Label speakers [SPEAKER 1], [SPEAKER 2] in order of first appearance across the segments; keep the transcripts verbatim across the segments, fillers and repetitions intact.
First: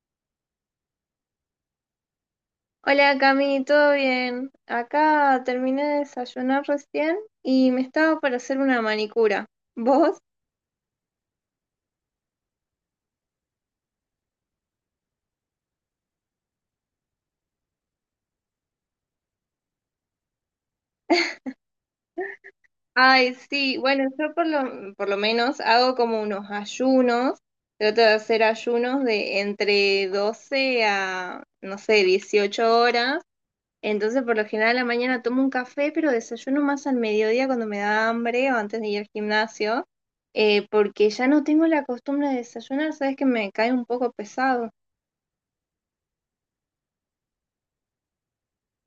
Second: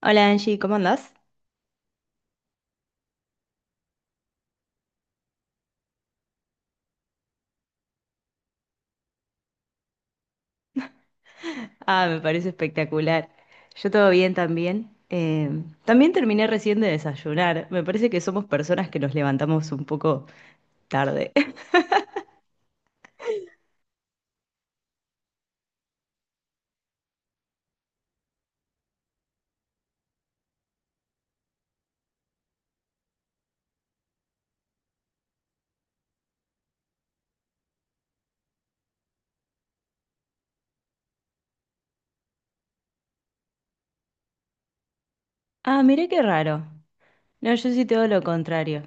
[SPEAKER 1] Hola Angie, ¿cómo andás?
[SPEAKER 2] Hola Cami, ¿todo bien? Acá terminé de desayunar recién y me estaba para hacer una manicura. ¿Vos?
[SPEAKER 1] Ah, me parece espectacular. Yo todo bien también. Eh, también terminé recién de desayunar. Me parece que somos personas que nos levantamos un poco tarde.
[SPEAKER 2] Ay, sí, bueno, yo por lo, por lo menos hago como unos ayunos, trato de hacer ayunos de entre doce a, no sé, dieciocho horas. Entonces, por lo general, a la mañana tomo un café, pero desayuno más al mediodía cuando me da hambre o antes de ir al gimnasio, eh, porque ya no tengo la costumbre de desayunar, sabes que me cae un poco pesado.
[SPEAKER 1] Ah, mirá qué raro. No, yo sí todo lo contrario.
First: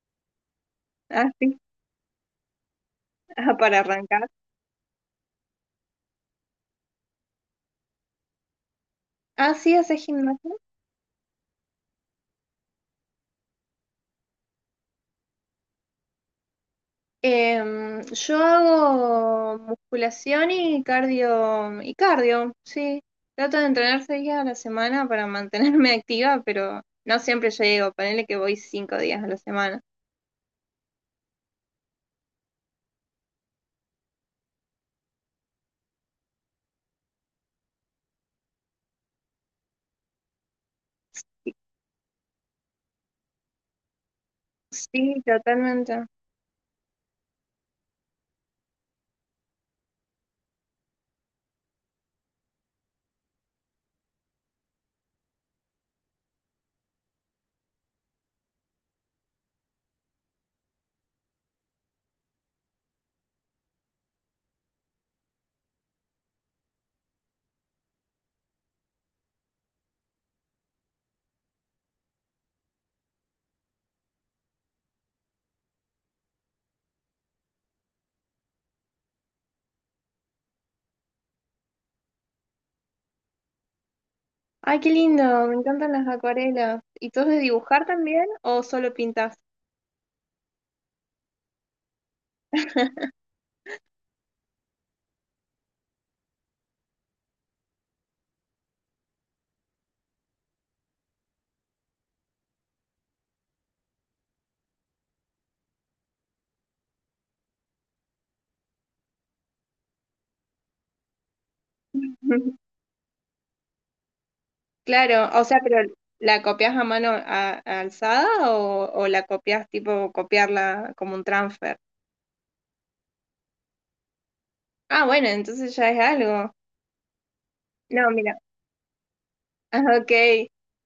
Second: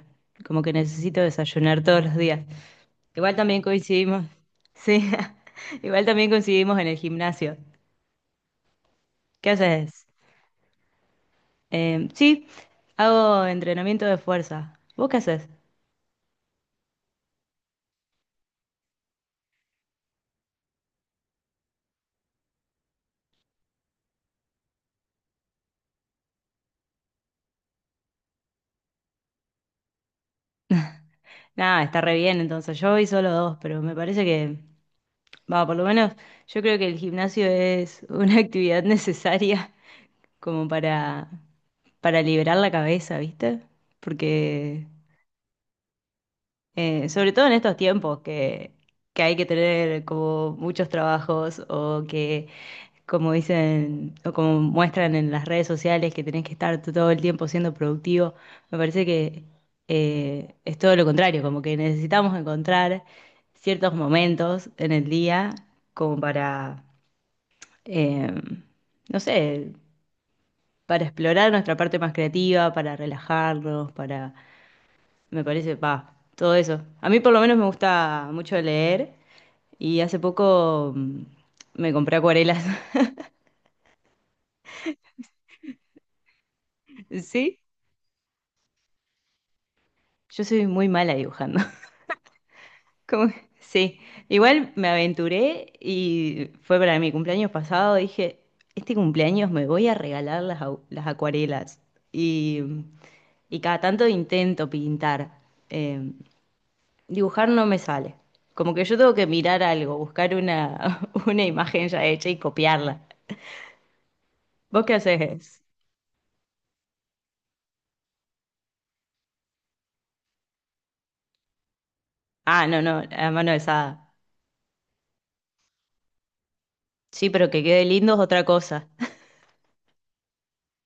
[SPEAKER 1] Como que necesito
[SPEAKER 2] Así
[SPEAKER 1] desayunar todos los días. Igual
[SPEAKER 2] Ajá,
[SPEAKER 1] también
[SPEAKER 2] para
[SPEAKER 1] coincidimos.
[SPEAKER 2] arrancar.
[SPEAKER 1] Sí, igual también coincidimos en el gimnasio. ¿Qué
[SPEAKER 2] Ah, sí, haces
[SPEAKER 1] haces?
[SPEAKER 2] gimnasia.
[SPEAKER 1] Eh, sí, hago entrenamiento de fuerza. ¿Vos qué haces?
[SPEAKER 2] Em, yo hago musculación y cardio, y cardio, sí. Trato de entrenar seis días a la semana para mantenerme activa, pero no siempre llego. Ponele que voy cinco días a la semana.
[SPEAKER 1] Nada, está re bien, entonces yo voy solo dos, pero me parece que, va, por lo menos yo creo que el gimnasio es una actividad necesaria como para, para liberar la cabeza, ¿viste? Porque
[SPEAKER 2] Sí, totalmente.
[SPEAKER 1] eh, sobre todo en estos tiempos que, que hay que tener como muchos trabajos o que, como dicen o como muestran en las redes sociales, que tenés que estar todo el tiempo siendo productivo, me parece que eh, es todo lo contrario, como que necesitamos encontrar ciertos momentos en el día como para, eh, no sé, para explorar nuestra parte más creativa, para relajarnos, para, me parece, va, todo eso. A mí por lo menos me gusta mucho leer y hace poco mm, me compré acuarelas.
[SPEAKER 2] Ay, qué lindo, me encantan las acuarelas. ¿Y tú has de
[SPEAKER 1] Sí,
[SPEAKER 2] dibujar también o solo pintas?
[SPEAKER 1] yo soy muy mala dibujando. Como que- Sí, igual me aventuré y fue para mi cumpleaños pasado, dije, este cumpleaños me voy a regalar las, au- las acuarelas. Y y cada tanto intento pintar. em, Dibujar no me sale. Como que yo tengo que mirar algo, buscar una, una imagen ya hecha y copiarla. ¿Vos qué
[SPEAKER 2] Claro, o sea,
[SPEAKER 1] haces?
[SPEAKER 2] pero ¿la copias a mano a- alzada o, o la copias tipo copiarla como un transfer?
[SPEAKER 1] Ah, no, no, a mano alzada.
[SPEAKER 2] Ah, bueno, entonces ya es algo.
[SPEAKER 1] Sí, pero que quede
[SPEAKER 2] No,
[SPEAKER 1] lindo es
[SPEAKER 2] mira.
[SPEAKER 1] otra cosa.
[SPEAKER 2] Ah, ok.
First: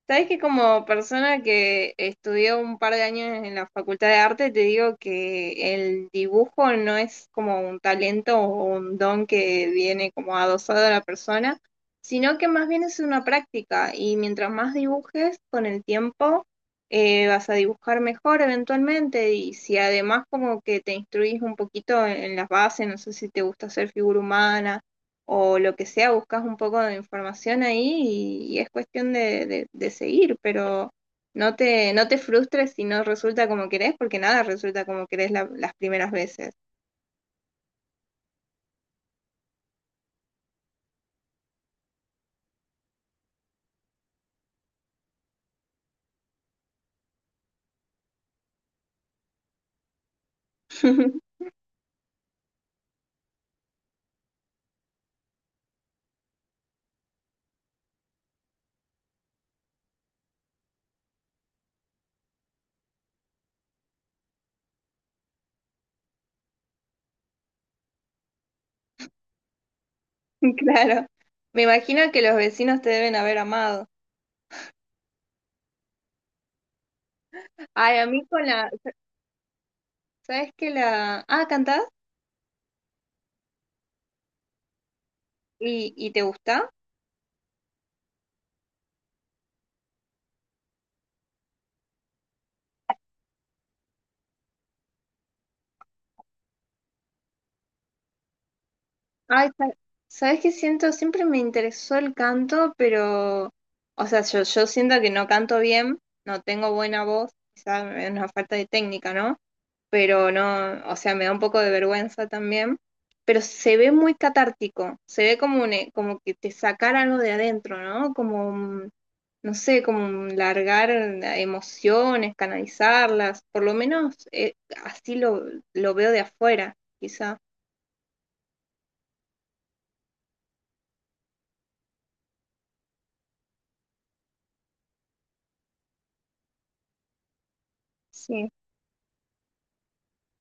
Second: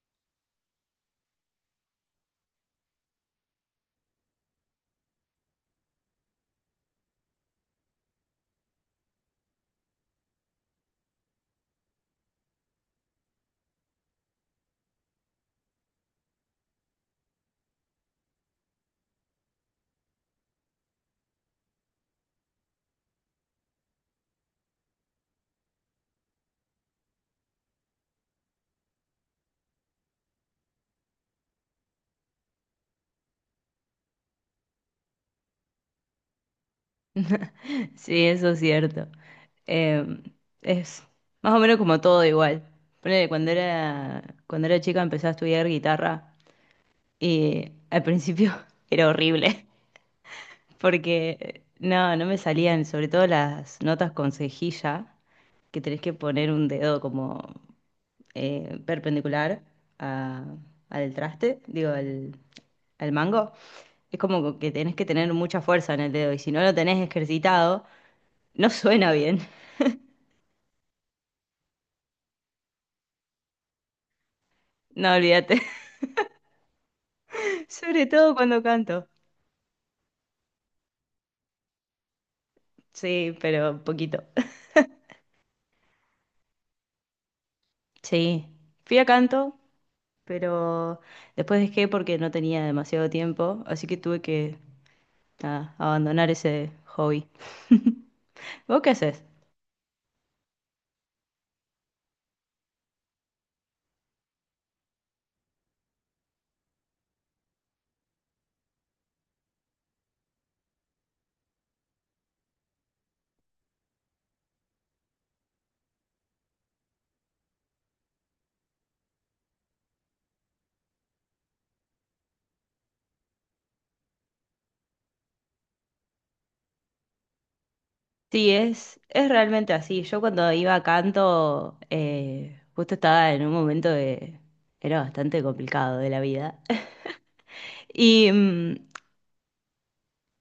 [SPEAKER 2] Sabes que como persona que estudió un par de años en la Facultad de Arte, te digo que el dibujo no es como un talento o un don que viene como adosado a la persona, sino que más bien es una práctica y mientras más dibujes con el tiempo, eh, vas a dibujar mejor eventualmente y si además como que te instruís un poquito en en las bases, no sé si te gusta hacer figura humana o lo que sea, buscas un poco de información ahí y, y es cuestión de, de- de seguir, pero no te, no te frustres si no resulta como querés, porque nada resulta como querés la- las primeras veces.
[SPEAKER 1] Sí, eso es cierto. Eh, es más o menos como todo igual. Ponele, cuando era, cuando era chica empecé a estudiar guitarra y al principio era horrible porque no, no me salían, sobre todo las notas con cejilla que tenés que poner un dedo como eh, perpendicular a- al traste, digo, al, al mango, es como que tenés que tener mucha fuerza en el dedo y si no lo tenés ejercitado, no suena bien.
[SPEAKER 2] Claro. Me imagino que los vecinos te deben haber amado.
[SPEAKER 1] No, olvídate.
[SPEAKER 2] Ay,
[SPEAKER 1] Sobre
[SPEAKER 2] a mí
[SPEAKER 1] todo
[SPEAKER 2] con
[SPEAKER 1] cuando
[SPEAKER 2] la,
[SPEAKER 1] canto.
[SPEAKER 2] ¿Sabes qué la? Ah, ¿cantás?
[SPEAKER 1] Sí, pero poquito.
[SPEAKER 2] ¿Y, y te gusta?
[SPEAKER 1] Sí, fui a canto, pero después dejé porque no tenía demasiado tiempo, así que tuve que, nada, abandonar ese hobby. ¿Vos qué haces?
[SPEAKER 2] Ay, sa- ¿Sabes qué siento? Siempre me interesó el canto, pero, o sea, yo, yo siento que no canto bien, no tengo buena voz, quizás es una falta de técnica, ¿no? Pero no, o sea, me da un poco de vergüenza también, pero se ve muy catártico, se ve como, un, e- como que te sacar algo de adentro, ¿no? Como, un- no sé, como un largar emociones, canalizarlas, por lo menos eh, así lo, lo veo de afuera, quizá.
[SPEAKER 1] Sí, es, es realmente así. Yo cuando iba a canto, eh, justo estaba en un momento de... Era bastante complicado de la vida. Y
[SPEAKER 2] Sí,
[SPEAKER 1] mm,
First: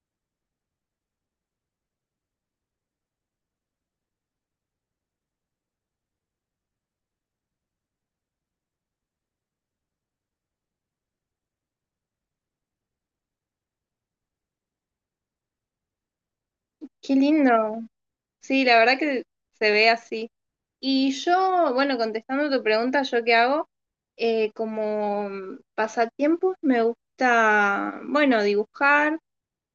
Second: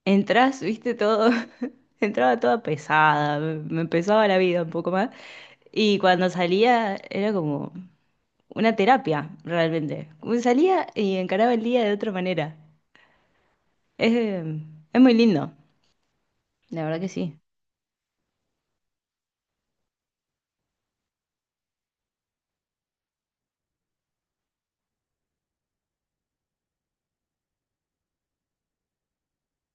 [SPEAKER 1] entras, viste, todo... Entraba toda pesada, me me pesaba la vida un poco más. Y cuando salía era como una terapia, realmente. Como salía y encaraba el día de otra manera. Es, eh, es muy lindo, la verdad que
[SPEAKER 2] qué
[SPEAKER 1] sí.
[SPEAKER 2] lindo. Sí, la verdad que se ve así. Y yo, bueno, contestando tu pregunta, ¿yo qué hago? Eh, como pasatiempos me gusta, bueno, dibujar,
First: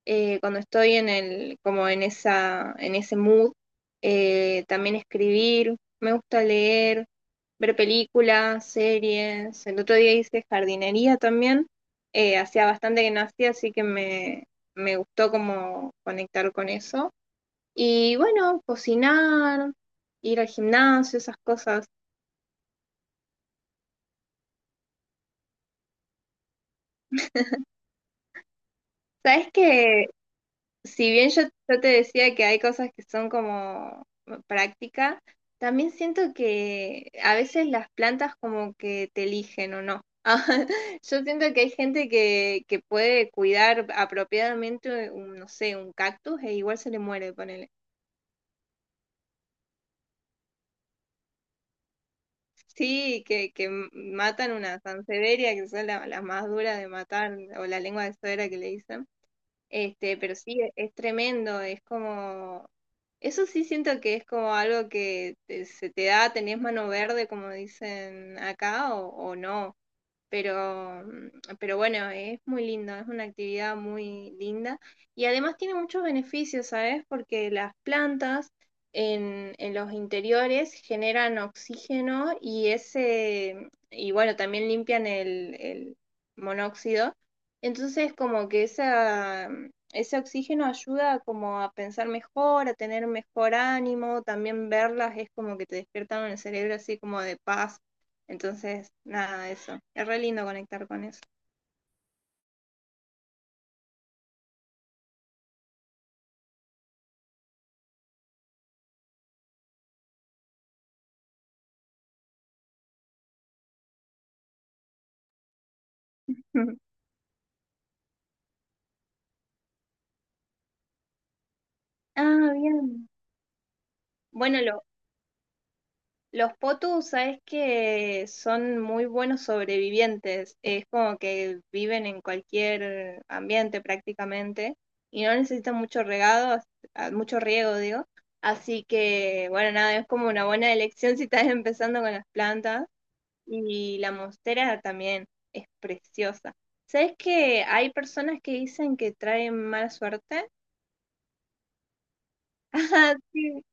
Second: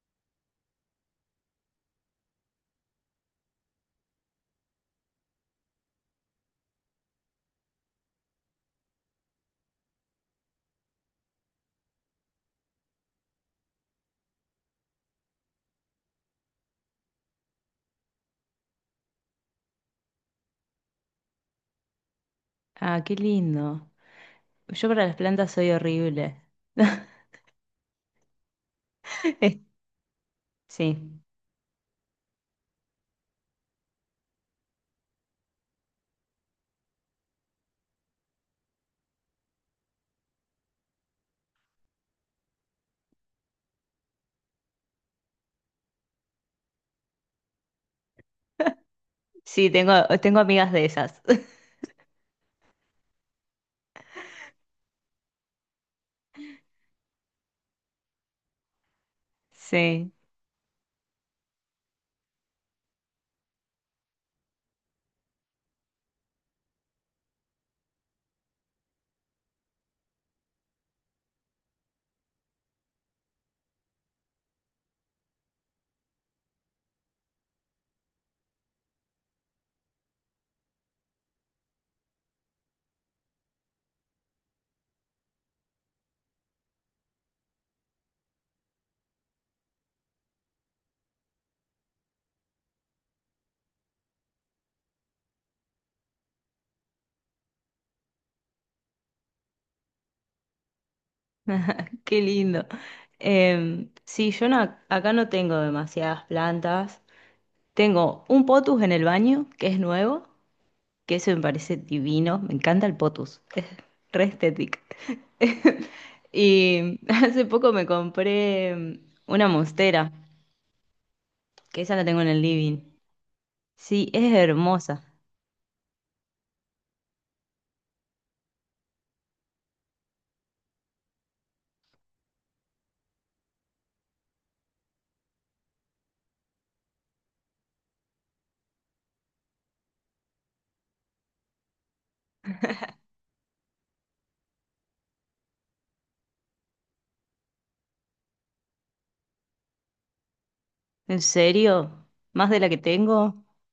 [SPEAKER 2] eh, cuando estoy en el, como en esa, en ese mood, eh, también escribir, me gusta leer, ver películas, series. El otro día hice jardinería también, eh, hacía bastante que no hacía, así que me, me gustó como conectar con eso. Y bueno, cocinar, ir al gimnasio, esas cosas.
[SPEAKER 1] Ah, qué lindo. Yo para las plantas soy horrible.
[SPEAKER 2] Sabes que si
[SPEAKER 1] Sí,
[SPEAKER 2] bien yo, yo te decía que hay cosas que son como práctica, también siento que a veces las plantas como que te eligen o no. Yo siento que hay gente que, que puede cuidar apropiadamente un, no sé, un cactus e igual se le muere, ponele.
[SPEAKER 1] sí, tengo, tengo amigas de esas.
[SPEAKER 2] Sí, que, que matan una sansevieria, que son la- las más duras de matar, o la lengua de suegra que le dicen.
[SPEAKER 1] Sí,
[SPEAKER 2] Este, pero sí, es, es tremendo, es como, eso sí siento que es como algo que te- se te da, tenés mano verde, como dicen acá, o, o no. Pero, mm, pero bueno, es muy lindo, es una actividad muy linda y además tiene muchos beneficios, ¿sabes? Porque las plantas en, en los interiores generan oxígeno y ese, y bueno, también limpian el, el monóxido. Entonces, como que esa, mm, ese oxígeno ayuda como a pensar mejor, a tener mejor ánimo, también verlas es como que te despiertan el cerebro así como de paz entonces, nada, eso. Es re lindo conectar con eso.
[SPEAKER 1] qué lindo. Em, sí, yo no- acá no tengo demasiadas plantas. Tengo un potus en el baño, que es nuevo, que eso me parece divino. Me encanta el potus, es re estético. Y hace poco me compré em, una monstera, que esa la tengo en el
[SPEAKER 2] Ah,
[SPEAKER 1] living.
[SPEAKER 2] bien.
[SPEAKER 1] Sí, es
[SPEAKER 2] Bueno, lo-
[SPEAKER 1] hermosa.
[SPEAKER 2] los potus, sabes que son muy buenos sobrevivientes. Es como que viven en cualquier ambiente prácticamente y no necesitan mucho regado, as- ah, mucho riego, digo. Así que, bueno, nada, es como una buena elección si estás empezando con las plantas. Y la monstera también es preciosa. ¿Sabes que hay personas que dicen que traen mala suerte?
[SPEAKER 1] ¿En serio? ¿Más de la que
[SPEAKER 2] Ajá,
[SPEAKER 1] tengo?
[SPEAKER 2] sí.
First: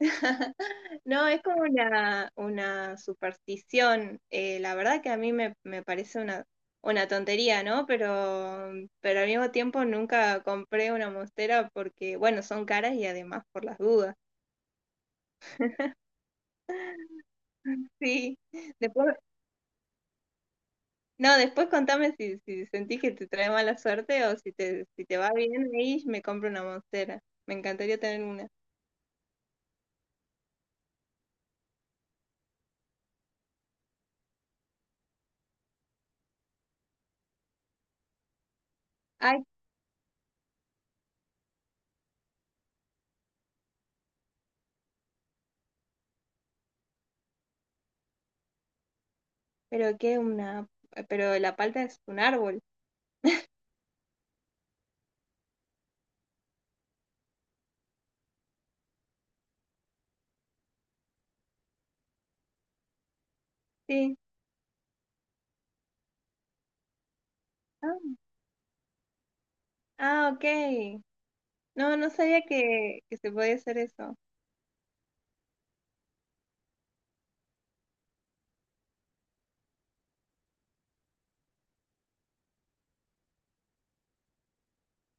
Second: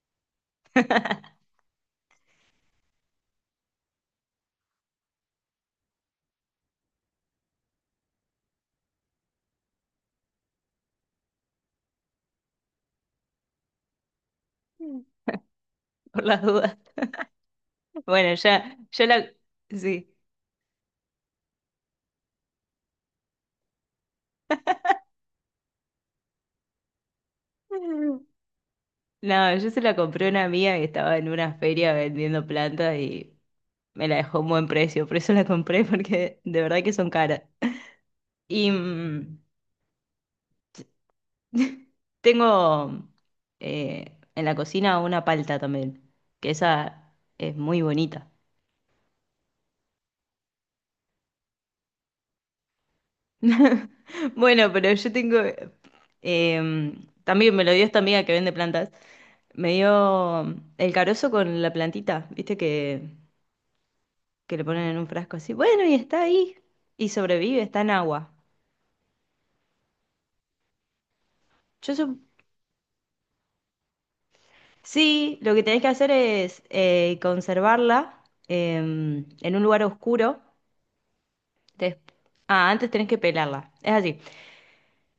[SPEAKER 2] No, es como una, una superstición. Eh, la verdad que a mí me, me parece una, una tontería, ¿no? Pero, pero al mismo tiempo nunca compré una monstera porque, bueno, son caras y además por las dudas.
[SPEAKER 1] Por las dudas. Bueno,
[SPEAKER 2] Sí.
[SPEAKER 1] ya, yo
[SPEAKER 2] Después,
[SPEAKER 1] la... Sí.
[SPEAKER 2] no, después contame si, si sentís que te trae mala suerte o si te, si te va bien ahí, me compro una monstera. Me encantaría tener una.
[SPEAKER 1] No, yo se la compré a una amiga que estaba en una feria vendiendo plantas y me la dejó a un buen precio. Por eso la compré, porque de verdad que son caras. Y mm,
[SPEAKER 2] Ay,
[SPEAKER 1] tengo eh, en la cocina una palta también, que esa es muy bonita.
[SPEAKER 2] pero qué una, pero la palta es un árbol.
[SPEAKER 1] Bueno, pero yo tengo... eh, también me lo dio esta amiga que vende plantas. Me dio el carozo con la plantita, viste que
[SPEAKER 2] Sí.
[SPEAKER 1] que le ponen en un frasco así. Bueno, y está ahí. Y sobrevive, está en
[SPEAKER 2] Ah,
[SPEAKER 1] agua.
[SPEAKER 2] ah, ok.
[SPEAKER 1] Yo
[SPEAKER 2] No, no
[SPEAKER 1] sup-
[SPEAKER 2] sabía que, que se podía hacer eso.
[SPEAKER 1] sí, lo que tenés que hacer es eh, conservarla em, en un lugar oscuro. Des- Ah, antes tenés que pelarla. Es así.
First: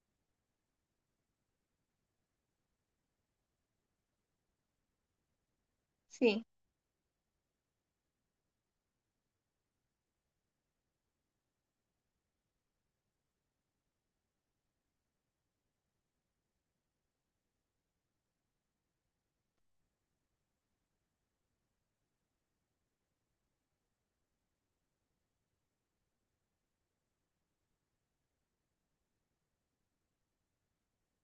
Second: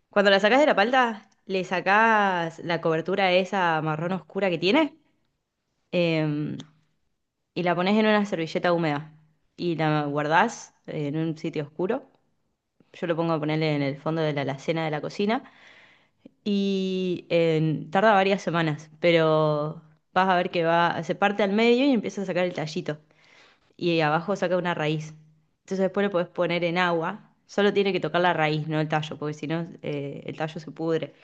[SPEAKER 1] Cuando la sacás de la palta, le sacás la cobertura esa marrón oscura que tiene,
[SPEAKER 2] Sí.
[SPEAKER 1] em, y la pones en una servilleta húmeda y la guardás en un sitio oscuro. Yo lo pongo a ponerle en el fondo de la alacena de la cocina. Y eh, tarda varias semanas, pero vas a ver que va, se parte al medio y empieza a sacar el tallito. Y abajo saca una raíz. Entonces después lo podés poner en agua. Solo tiene que tocar la raíz, no el tallo, porque si no, eh, el tallo se pudre.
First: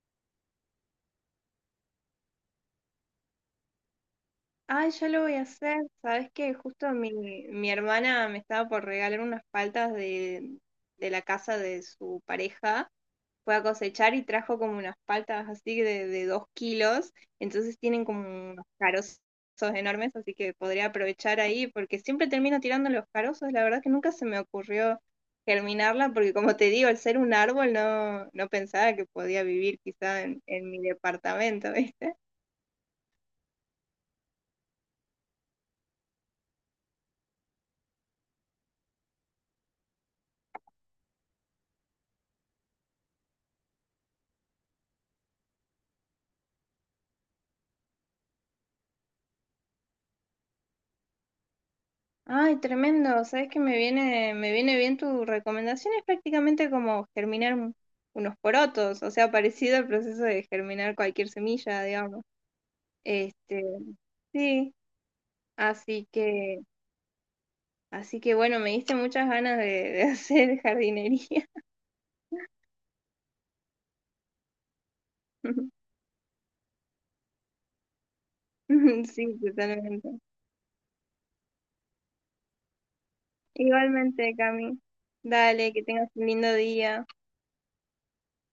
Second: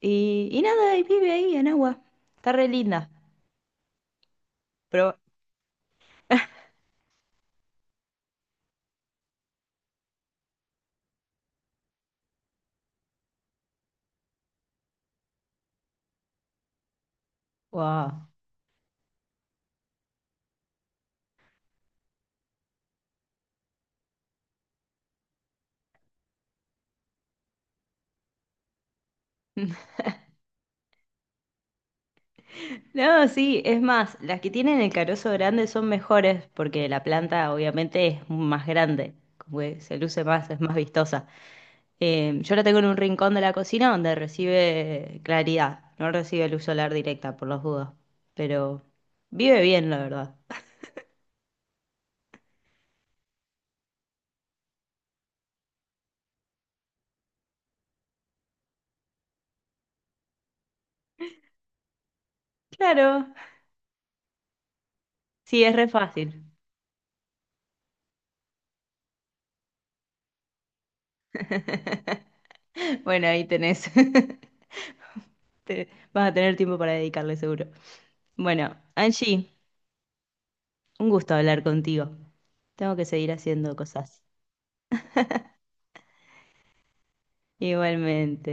[SPEAKER 1] Y, y nada, y vive ahí en agua. Está re linda.
[SPEAKER 2] Ay,
[SPEAKER 1] Pero,
[SPEAKER 2] yo lo voy a hacer. Sabes que justo mi, mi hermana me estaba por regalar unas paltas de, de la casa de su pareja. Fue a cosechar y trajo como unas paltas así de, de dos kilos, entonces tienen
[SPEAKER 1] wow.
[SPEAKER 2] como unos carozos enormes, así que podría aprovechar ahí, porque siempre termino tirando los carozos, la verdad que nunca se me ocurrió germinarla, porque como te digo, al ser un árbol no, no pensaba que podía vivir quizá en, en mi departamento, ¿viste?
[SPEAKER 1] No, sí, es más, las que tienen el carozo grande son mejores porque la planta obviamente es más grande, como que se luce más, es más vistosa. Eh, yo la tengo en un rincón de la cocina donde recibe claridad, no recibe luz solar directa por las dudas, pero vive bien, la verdad.
[SPEAKER 2] Ay, tremendo, sabes que me viene, me viene bien tu recomendación, es prácticamente como germinar un- unos porotos, o sea, parecido al proceso de germinar cualquier semilla, digamos.
[SPEAKER 1] Claro,
[SPEAKER 2] Este, sí,
[SPEAKER 1] sí, es re
[SPEAKER 2] así
[SPEAKER 1] fácil.
[SPEAKER 2] que, así que bueno, me diste muchas ganas de, de hacer jardinería.
[SPEAKER 1] Bueno, ahí tenés. Te- vas a tener tiempo para dedicarle seguro. Bueno,
[SPEAKER 2] Sí,
[SPEAKER 1] Angie,
[SPEAKER 2] totalmente.
[SPEAKER 1] un gusto hablar contigo. Tengo que seguir haciendo cosas.
[SPEAKER 2] Igualmente, Cami. Dale, que tengas un lindo día.
[SPEAKER 1] Igualmente.